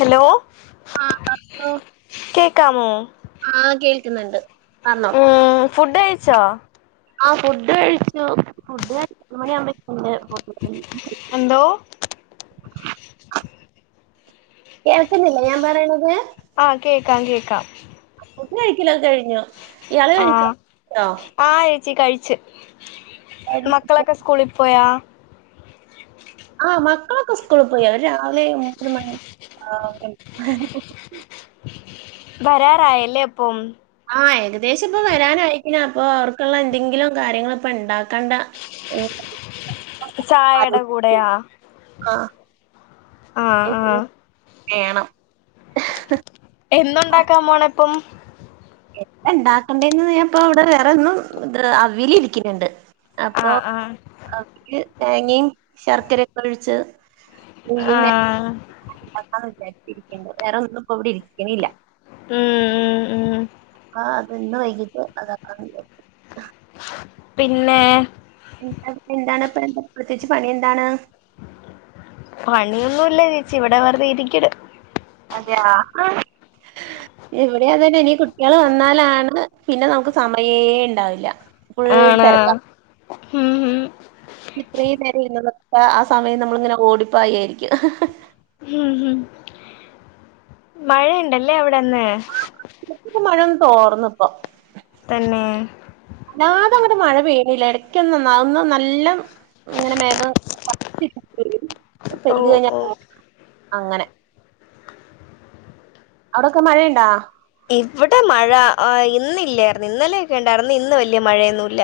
Hello? ആ പറഞ്ഞോ. കേക്കാമോ? ആഹ് കേൾക്കുന്നുണ്ട്. പറഞ്ഞോ മ്മ് ഫുഡ് കഴിച്ചോ? ആ ഫുഡ് കഴിച്ചു ഫുഡ് രണ്ട് മണിയാവുമ്പഴ്ക്ക്‌. [inaudible] എന്തോ കേൾക്കുന്നില്ലേ ഞാൻ പറയണത്. ആഹ് കേക്കാം കേക്കാം. ഫുഡ്‌ കഴിക്കലൊക്കെ കഴിഞ്ഞു ഇയാള് കഴിച്ചോ? ആയേച്ചി കഴിച്ച്. ച്ചോ മക്കളൊക്കെ സ്കൂളി പോയാ? ആഹ് മക്കളൊക്കെ സ്കൂള് പോയി. അവര് രാവിലെ മൂന്ന് മണി ആ വരാറായല്ലേ അപ്പം. ആഹ് ഏകദേശം ഇപ്പ വരാനായിക്കിന് അപ്പൊ അവർക്കുള്ള എന്തെങ്കിലും കാര്യങ്ങള് ഇപ്പൊ ഇണ്ടാക്കണ്ട. മ്മ് ചായടെ കൂടെയാ ആ ആ ആഹ് എന്തെങ്കിലും വേണം. എന്തുണ്ടാക്കാൻ പോണേ ഇപ്പം. എന്താണ്ടാക്കണ്ടേന്ന് ഞാന്പ്പോ അവടെ വേറൊന്നും അവീലിരിക്ക്‌ന്നുണ്ട്. ആ അപ്പൊ ആ അതില് തേങ്ങയും ശർക്കരയൊകെ ഒഴിച്ച്. ആ നണ്ടാക്കന്ന് [unintelligible] വിചാരിച്ചിരിക്ക വേറൊന്നുപ്പോ ഇവിടെ ഇരിക്കണില്ല. മ്മ് ആഹ് അപ്പൊ ഇന്ന് വൈകീട്ട് അതാക്കാ വിചാരിച്ച്. പിന്നെ എന്താണ് ഇപ്പ എന്താ പ്രത്യേകിച്ച് പണിയെന്താണ്. പണിയൊന്നുല്ലാ ചേച്ചി ഇവിടെ വെറുതെയിരിക്കണ്. അതെയാ ആ ഇവിടിയതന്നെ ഇനി കുട്ട്യാള് വന്നാലാണ്. പിന്നെ നമുക്ക് സമയേണ്ടാവില്ല. ആണോ ഉം ഉം ഇത്രയും നേരം ഇരുന്നതൊക്ക ആ സമയം നമ്മളിങ്ങനെ ഓടിപ്പായിയിരിക്കും. മ്മ്ഹ് മഴയുണ്ടല്ലേ അവിടെ ഇന്ന്. ഇപ്പൊ മഴയൊന്ന് തോർന്നിപ്പം. തന്നെ വല്ലാതങ്ങട് മഴ പെയ്യണില്ല ഇടക്കൊന്ന് ആ ഒന്ന് നല്ലം ഇങ്ങനെ മേഘം ക്ക് ഓ കഴിഞ്ഞാ ഓ അങ്ങനെ [unintelligible] അവടൊക്കെ മഴയ്ണ്ടാ ഇവടെ മഴ ആ ഇന്നില്ലായിരുന്നു ഇന്നലെയൊക്കെണ്ടായിരുന്നു ഇന്ന് വല്ല്യ മഴയൊന്നുല്ല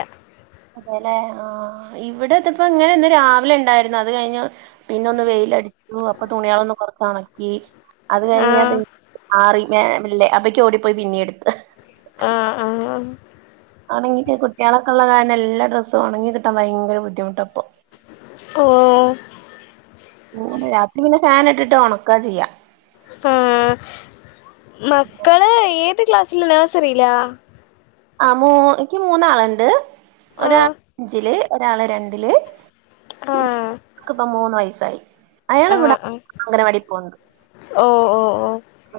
അതെല്ലെ ആ ഇവിടെതിപ്പ ഇങ്ങനെ ഇന്ന് രാവിലെ ഇണ്ടായിരുന്നു അത് കയിഞ്ഞു പിന്നൊന്ന് വെയിലടിച്ചു അപ്പൊ തുണിയാളൊന്ന് പൊർത്തൊണക്കി അത് കഴിഞ്ഞ ആഹ് പി ആറിൽമേം ഇല്ലേ അപ്പക്ക് ഓടിപ്പോയി പിന്നീം എട്ത്ത് ആഹ്‌ ആ ആണെങ്കി കുട്ട്യാളൊക്കെള്ള കാരണം എല്ല ഡ്രസ്സും ഒണങ്ങി കിട്ടാൻ ഭയങ്കര ബുദ്ധിമുട്ടപ്പൊ ഓ ഉം രാത്രി പിന്നെ ഫാന് ഇട്ടിട്ട് ഒണക്കാ ചെയ്യാ ആഹ് മക്കള് ഏത് ക്ലാസില് നഴ്സറിലാ ആഹ് മൂ ഇൻക്ക് മൂന്നാള്ണ്ട് ആഹ് ഒരാളഞ്ചില് ഒരാള് രണ്ടില് ആഹ് ൻക്ക്പ്പം മൂന്ന് വയസ്സായി. അയാള് ഇവ്ട ആഹ് ആഹ് അങ്കനവാടി പോവ്ണ്ട് ഓ ഓ ഓ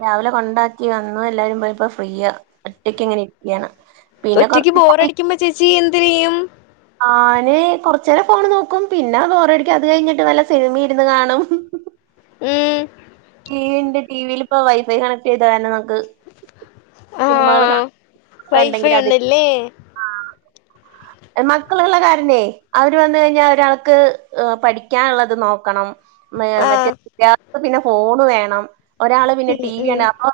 രാവിലെ കൊണ്ടാക്കി വന്നു. എല്ലാരും പോയപ്പോ ഫ്രീയ, ഒറ്റക്കിങ്ങനെ ഇരിക്കയാണ് പിന്നെ ഒറ്റയ്ക്ക് കൊറച്ച് ബോറടിക്കുമ്പോ ചേച്ചി എന്തരെയ്യും ഞാന് കൊർചേരം ഫോണ് നോക്കും. പിന്നെ ബോറടിക്കും അത് കഴിഞ്ഞിട്ട് വല്ല സിനിമിം ഇരുന്ന് കാണും ഉം ടി വി ണ്ട് ടിവില് പ്പോ വൈഫൈ കണക്ട് ചെയ്ത കാരണം നമുക്ക് സിനിമകൾ ആഹ് കാണാം വൈഫൈ ഉണ്ടല്ലേ മക്കളുള്ള കാരണേ അവര് വന്ന് കഴിഞ്ഞാ ഒരാൾക്ക് പഠിക്കാനുള്ളത് നോക്കണം മ ആഹ് മറ്റേ ആക്ക് പിന്നെ ഫോണ് വേണം ഒരാള് പിന്നെ ഉം ടി വി കാണ ഉം അപ്പം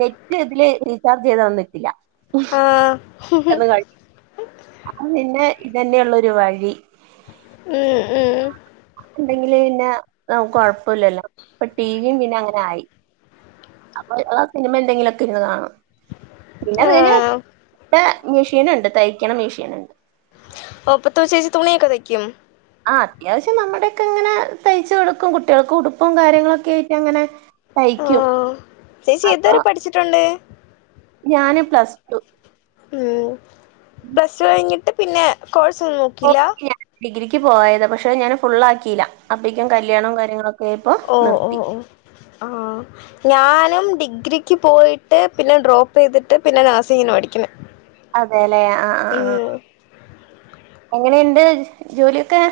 നെറ്റ് ഇതില് റീചാർജ് ചെയ്ത ഒന്നി ക്കില്ല ആഹ് പെട്ടെന്ന് കഴിയും അപ്പം പിന്നെ ഇതന്നെള്ളു ഒരു വഴി ഊം ഉം ഉം ണ്ടെങ്കില് പിന്നെ കൊഴപ്പെല്ലല്ലോ ഇപ്പൊ ടിവിയും പിന്നെ അങ്ങനെ ആയി അപ്പൊ ആഹ് സിനിമ എന്തെങ്കിലും ഒക്കെ ഇരുന്ന് കാണും പിന്നെ ആഹ് [unintelligible] ഇവിടെ മെഷീൻ ഉണ്ട് തയ്ക്കണ മെഷീന് ണ്ട് ഓപ്പൊത്തൊ ചേച്ചി തുണിയൊക്കെ തയ്ക്കും ആഹ്‌ അത്യാവശ്യം നമ്മുടെയക്കെ അങ്ങനെ തയ്ച്ച് കൊടുക്കും കുട്ടികൾക്ക് ഉടുപ്പും കാര്യങ്ങളൊക്കെ ആയിട്ടങ്ങനെ ഓ തയ്ക്കും ചേച്ചി ഏതുവരെ പഠിച്ചിട്ടുണ്ട് ഞാന് പ്ലസ് ടു ഉം പ്ലസ് ടു കഴിഞ്ഞിട്ട് പിന്നെ കോഴ്സ് ഒന്നും നോക്കില്ല ഞാൻ ഡിഗ്രിക്ക് പോയത പക്ഷെ ഞാൻ ഫുൾ ആക്കിയില്ല അപ്പേക്കും കല്യാണം കാര്യങ്ങളൊ ഓ ഓ ഓ ആഹ് ഞാനും ഡിഗ്രിക്ക് പോയിട്ട് പിന്നെ ഡ്രോപ്പെയ്തിട്ട് പിന്നെ നഴ്സിങ്ങിന് പഠിയ്ക്ക്‌ന്ന് അതേലേ ആഹ്‌ ആഹ്‌ ആഹ്‌ എങ്ങനെണ്ട് ജോലിയൊക്കെ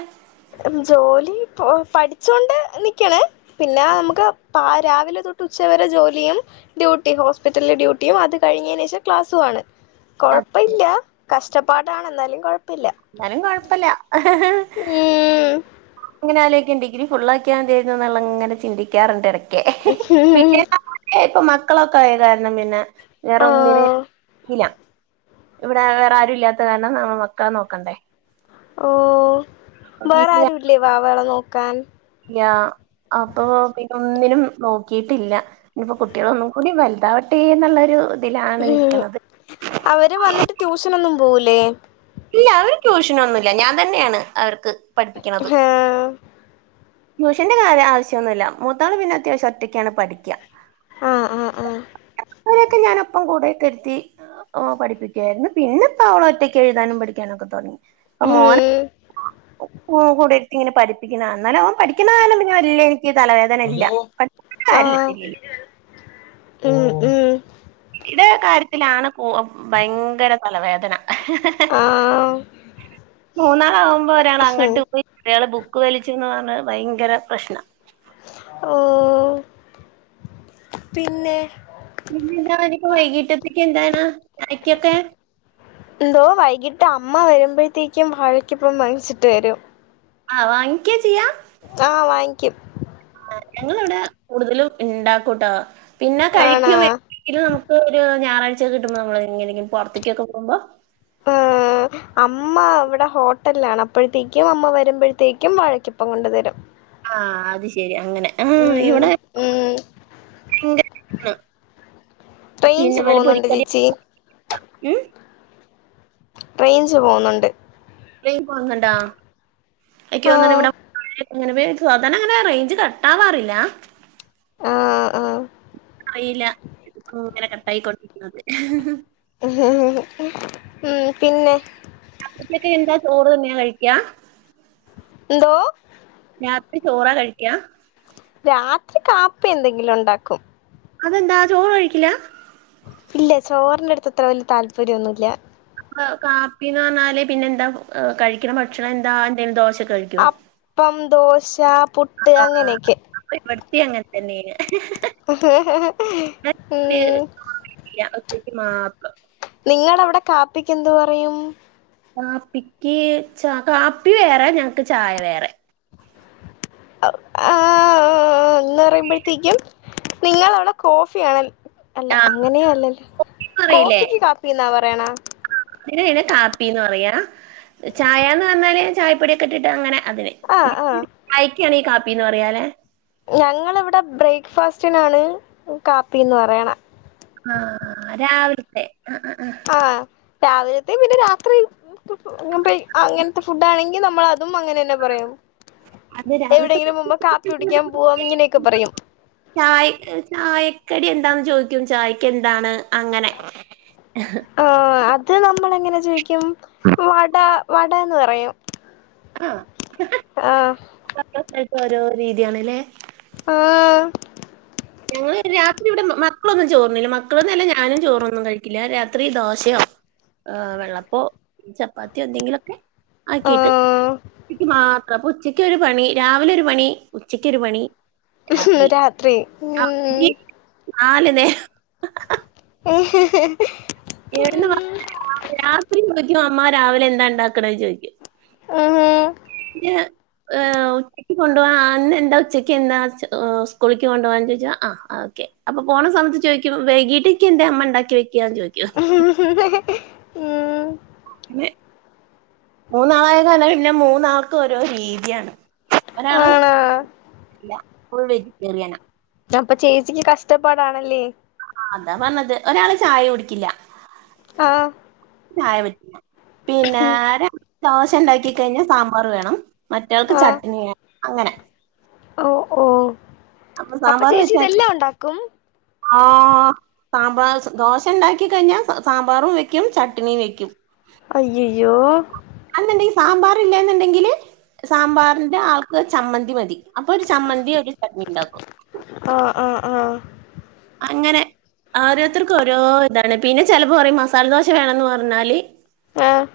ജോലി പോ പഠിച്ചോണ്ട് നിക്ക്ണ് പിന്നെ നമുക്ക് പാ രാവിലെ തൊട്ട് ഉച്ച വരെ ജോലിയും ഡ്യൂട്ടി ഹോസ്പിറ്റലിലെ ഡ്യൂട്ടിയും അത് കഴിഞ്ഞേനേശം ക്ലാസുവാണ് അതെ കൊഴപ്പില്ല കഷ്ടപ്പാടാണ് എന്നാലും കൊഴപ്പില്ല ന്നാലും കൊഴപ്പല്ല ഊം ങ്ങനെ ആലോയ്ക്കും ഡിഗ്രി ഫുള്ളാ ക്കിയാ മതിയേന്നു ന്നുള്ള അങ്ങനെ ചിന്തിക്കാറുണ്ട് എടക്ക് പിന്നെ ഈപ്പൊ മക്കളൊക്കെ ആയ കാരണം പിന്നെ വേറൊന്നിന് ആഹ് ഇല്ല ഇവിടെ വേറാരും ഇല്ലാത്ത കാരണം നാമ മക്കളെ നോക്കണ്ടേ ഓഹ്‌ ബേറാരും ഇല്ലേ വാവകളെ നോക്കാൻ ല്ലാ അപ്പൊ പിന്നൊന്നിനും നോക്കിട്ടില്ല നിപ്പോ കുട്ട്യള് ഒന്നും കൂടി വൽതാവട്ടെന്ന്ള്ളൊരു തിലാണ് ഉം നിക്ക്‌ണത് അവര് വന്നിട്ട് ട്യൂഷന് ഒന്നും പോവൂലേ? ഇല്ല അവര് ട്യൂഷന് ഒന്നുംല്ല ഞാൻ തന്നെയാണ് അവർക്ക് പഠിപ്പിയ്ക്ക്ണത്. ഹേ ട്യൂഷന്റെ കാര്യം ആവശ്യൊന്നുല്ല മൂത്താള് പിന്നെ അത്യാവശം ഒറ്റയ്ക്കാണ് പഠിയ്ക്ക. ആഹ് ആഹ് ആഹ് രൊക്കെ ഞാനൊപ്പം കൂടെയൊക്കെ ഇര്ത്തി ഓ പഠിപ്പിക്യായിരുന്നു പിന്നെപ്പ അവള് ഒറ്റയ്ക്ക് എഴുതാനും പഠിക്കാനൊക്കെ തൊടങ്ങി. പ്പം ഉം മോന് ഒപ്പംകൂടിയിരുത്തി ഇങ്ങനെ പഠിപ്പിക്കണം എന്നാലെ ഓൻ പഠി പഠിപ്പിക്കണ കാര്യം വല്യ എനിക്ക് തലവേദന ഇല്ല പഠിപ്പിക്ക്ണ ആഹ് കാര്യത്തില് ഉം ഉം ഇത കാര്യത്തിലാണ് ഭയങ്കര തലവേദന ആഹ് മൂന്നാള ആകുമ്പോൾ ഒരാണ് അങ്ങോട്ട് പോയിയാള് ബുക്ക് ബക്ക് വലിച്ച എന്നതാണ് ഭയങ്കര പ്രശ്ന ഊൗ പിന്നെ പിന്നെന്താനിക്ക് വൈകീട്ടത്തേക്ക് എന്താണ് അയ്ക്കൊക്കെ എന്തോ വൈകിട്ട് അമ്മ വരുമ്പോഴത്തേക്കും വാഴക്കിപ്പം വാങ്ങിച്ചിട്ട് വരും ആ വാങ്ങിക്കാ ചെയ്യാ ആഹ് വാങ്ങിക്കും. ഞങ്ങവിടെ കൂടുതലും ഉണ്ടാക്കൂട്ടോ പിന്നെ ആണാ കഴിക്കും ഇനി നമുക്ക് ഒരു ഞായറാചൊക്ക കിട്ടുമ്പോ നമ്മങ്ങനെങ്കും പുറത്തേക്കൊക്കെ പോകുബോ ആ അമ്മ ഇവിടെ ഹോട്ടലാണ് അപ്പോഴത്തേക്കും അമ്മ വരുമ്പോഴത്തേക്കും വഴക്കിപ്പം കൊണ്ടു തരും. ആഹ അത് ശെരി അങ്ങനെ ആഹ ഉം ഇവിടെ ഉം റേഞ്ച് പിന്നെ വല്ല പോകുന്നുണ്ട് പൊരിക്കട ചേച്ചി ഉം റെയിൻച് പോകുന്നുണ്ട്. എജ് പോന്നണ്ടാ ഒക്കന്ന ആഹ് ഇവിടെ സാധരണ അങ്ങനെ റേഞ്ച് കട്ടാവാറില്ല ആഹ അഹ് അറിയില്ല ഇങ്ങനെ കട്ടായി കൊണ്ടിരിക്കുന്നത് ഉ ഉ പിന്നെ ഉച്ചക്ക് എന്താ ചോറ് തന്നെയാ കഴിക്കാ എന്തോ രാത്രി ചോറ കഴിക്കാ രാത്രി കാപ്പി എന്തെങ്കിലും ഉണ്ടാക്കും. അതെന്താ ചോറ് കഴിക്കില്ല ഇല്ല ചോറിന്റെ അടുത്ത് അത്ര വലിയ താല്പര്യംന്നുമല്ല. കാപ്പിന്ന് പറഞ്ഞാല് പിന്നെ എന്താ കഴിക്കണ ഭക്ഷണം എന്താ എന്തേലും ദോശക്കെ കഴിക്കോ അപ്പം ദോശ പുട്ട് അങ്ങനെയൊക്കെ ഇവിടിത്തിം അങ്ങനെ തന്നെയന് ഉം ഇല്ല മാപ്പ് നിങ്ങള അവിടെ കാപ്പിക്ക് എന്ത് പറയും. കാപ്പിക്ക് ച കാപ്പി വേറെ ഞങ്ങക്ക് ചായ വേറെ ആ എന്ന് പറയുമ്പോഴത്തേക്കും നിങ്ങളവിടെ കോഫി ആണല്ല അല്ല ആ അങ്ങനെയ അല്ലല്ല കോഫിന്ന് കോഫിക്ക് കാപ്പി എന്നാ പറയണ [unintelligible] കാപ്പിന്ന് പറയാ ചായന്ന് പറഞ്ഞാല് ചായപ്പൊടിയൊക്കെ ഇട്ടിട്ട് അങ്ങനെ അതിന് ആഹ് ആഹ് ക്കാണ് ഈ കാപ്പിന്ന് പറയാലെ ഞങ്ങളിവിടെ ബ്രേക്ക്ഫാസ്റ്റിനാണ് കാപ്പിന്ന് പറയണ ആഹ രാവിലത്തെ അ അ അ ആ രാവിലത്തെയ പിന്നെ രാത്രി അങ്ങനത്തെ ഫുഡ് ആണെങ്കിൽ നമ്മൾ അതും അങ്ങനെ തന്നെ പറയാ അത് രാവിലത്തെ എവിടെങ്കിലും മുമ്പ് കാപ്പി കുടിക്കാൻ പോവാം ഇങ്ങനെയൊക്കെ പറയും ചായ ചായക്കടി എന്താന്ന് ചോദിക്കും ചായക്ക് എന്താണ് അങ്ങനെ ആഹ് ആഹ് അത് നമ്മൾ എങ്ങനെ ചോദിക്കും വട വടന്ന് പറയും ആഹ് ആഹ് ഓരോരുത്തർക്കും ഓരോ രീതിയണല്ലേ ആഹ് ഞങ്ങള് രാത്രി ഇവിടെ മക്കളൊന്നും ചോറുണ്ണില്ല മക്കളൊന്നും അല്ല ഞാനും ചോറൊന്നും കഴിക്കില്ല രാത്രി ദോശയോ ആഹ് വെള്ളപ്പോ ചപ്പാത്തിയോ എന്തെങ്കിലൊക്കേ ആഹ് കെട്ട് നിക്ക് മാത്ര പൊ ഉച്ചക്ക് ഒരു പണി രാവിലെ ഒരു മണി ഉച്ചക്കൊരു മണി രാത്രി ആഹ് ഉം ഇ നാല് നേ ഉം ഇവിടുന്ന് [unintelligible] രാത്രി ചോദിക്കും അമ്മ രാവിലെ എന്താ ഉണ്ടാക്കണേന്ന് ചോയിക്കും [unintelligible] ആഹ് ഉച്ചക്ക് കൊണ്ടപോ ഇന്ന് എന്താ ഉച്ചക്ക് എന്താ സ്കൂളിക്ക് കൊണ്ടുപോവാന്ന് ചോദിച്ച ആഹ് ഓക്കെ അപ്പൊ പോണ സമയത്ത് ചോദിക്കും വൈകീട്ട് നിക്ക് ന്തേ അമ്മ ഇണ്ടാക്കി വെയ്ക്കാ ചോയിക്കും [inaudible] പിന്നെ മൂന്നാളായ കാരണ പിന്നെ മൂന്നാൾക്ക് ഓരോ രീതിയാണ് ഒരാള് ആണോ ല്ല ഫുൾ വെജിറ്റേറിയന ദാ പ്പൊ ചേച്ചിക്ക് കഷ്ടപ്പാടാണല്ലേ അതാ പറണത് ഒരാള് ചായ കുടിക്കില്ല ആഹ് ചായ പറ്റില്ല ഹും പിന്നാര ദോശ ഇണ്ടാക്കി കഴിഞ്ഞാ സാമ്പാറ് വേണം മറ്റാൾക്ക് ചട്ണി അങ്ങനെ ഓഹ് ഓഹ് അപ്പൊ സാമ്പാർ ചേച്ചി വെച്ചാല് ഇതെല്ലാം ഉണ്ടാക്കും ആഹ് സാമ്പാറ് ദോശ ഇണ്ടാക്കി കഴിഞ്ഞാ സാമ്പാറും വെയ്ക്കും ചട്ണിയും വെയ്ക്കും അയ്യയ്യോ അന്നെണ്ടെങ്കി സാമ്പാർല്ലെന്നുണ്ടെങ്കില് സാമ്പാറിന്റെ ആൾക്ക് ചമ്മന്തി മതി അപ്പൊ ഒരു ചമ്മന്തി ഒരു ചട്നി ഇണ്ടാക്കും ആഹ് ആഹ് ആഹ് അങ്ങനെ ആഹ് ഓരോരുത്തർക്കും ഓരോ ഇതാണ് പിന്നെ ചിലപ്പോ പറയും മസാല ദോശ വേണന്ന് പറണാല് ആഹ്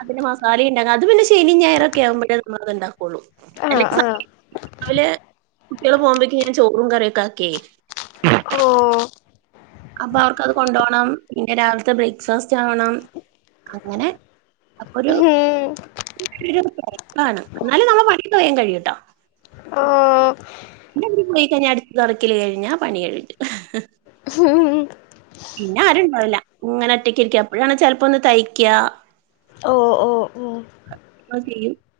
അതിന് മസാല ഇണ്ടാക അത് പിന്നെ ശനി ഞായരൊക്കെ ആവുമ്പോഴേ നമ്മ അത് ഇണ്ട ഒള്ളു അല്ല ആഹ് ആഹ് രാവിലെ കുട്ടികള് പോകുമ്പോക്കേ ഞാൻ ചോറും കറിയൊക്കെ ആക്കിയേ ഓഹ് അപ്പൊ അവർക്കത് കൊണ്ടപോണം പിന്നെ രാവിലത്തെ ബ്രേക്ക്ഫാസ്റ്റ് ആവണം അങ്ങനെ അപ്പൊ ഒരു ഹും പ്രശ്നാണ് എന്നാലും നമ്മ പണിയൊക്കേ വേഗം കഴിയട്ടോ ആഹ് പിന്ന് അവര് പോയി കഴിഞ്ഞാ അടിക്കല് തുടക്കില് കഴിഞ്ഞാ പണി കഴിഞ്ഞു [inaudible] പിന്നെ ആരുണ്ടാവില്ല ഇങ്ങനെ ഒറ്റക്ക ഇരിക്ക അപ്പോഴാണ് ചെലപ്പോ ഒന്ന് തൈക്കാ ഓഹ് ഓഹ് [unintelligible]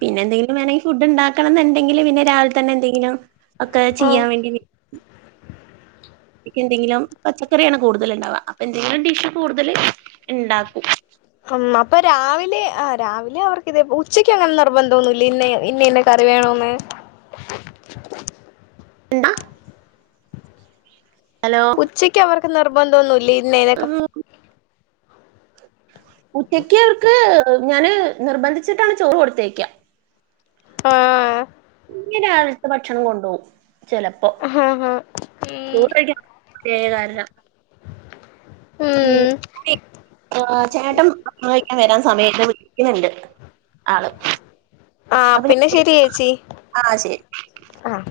പിന്നെ എന്തെങ്കിലും വേണങ്കി ഫുഡ് ഉണ്ടാക്കണം എന്നുണ്ടെങ്കില് പിന്നെ രാവിലെ തന്നെ എന്തെങ്കിലും ഒക്കെ ആഹ് ചെയ്യാൻ വേണ്ടി [unintelligible] എന്തെങ്കിലും പച്ചക്കറിയാണ് കൂടുതൽ ഇണ്ടാവുക അപ്പൊ എന്തെങ്കിലും ഡിഷ് കൂടുതൽ ഇണ്ടാക്കും ഉം അപ്പൊ രാവിലെ ആഹ് രാവിലെ അവർക്ക് ഇത് ഉച്ചക്ക് അങ്ങനെ നിർബന്ധം ഒന്നുമില്ല ഇന്ന ഇന്ന കറി വേണോന്ന് എന്താ ഹലോ ഉച്ചക്ക് അവർക്ക് നിർബന്ധം ഒന്നും ഇല്ല ഇന്നേതൊക്കെ ഉച്ചക്ക് അവർക്ക് ഞാന് നിർബന്ധിച്ചിട്ടാണ് ചോറ് കൊടുത്ത് അയ്ക്ക ആഹ് ചിക്കനാണെങ്കി ഭക്ഷണം കൊണ്ടു പോവും ചെലപ്പോ ആഹ് ആഹ് ഉം ചോറ് കഴിക്ക കേറാല്ലോ ഉം ചേട്ടൻ കഴിക്കാൻ വരാൻ സമയമായി വിളിക്കുന്നുണ്ട് ആള് ആഹ് അപ്പൊ പിന്നെ ശെരി ചേച്ചി ആഹ് ശരി. ആഹ്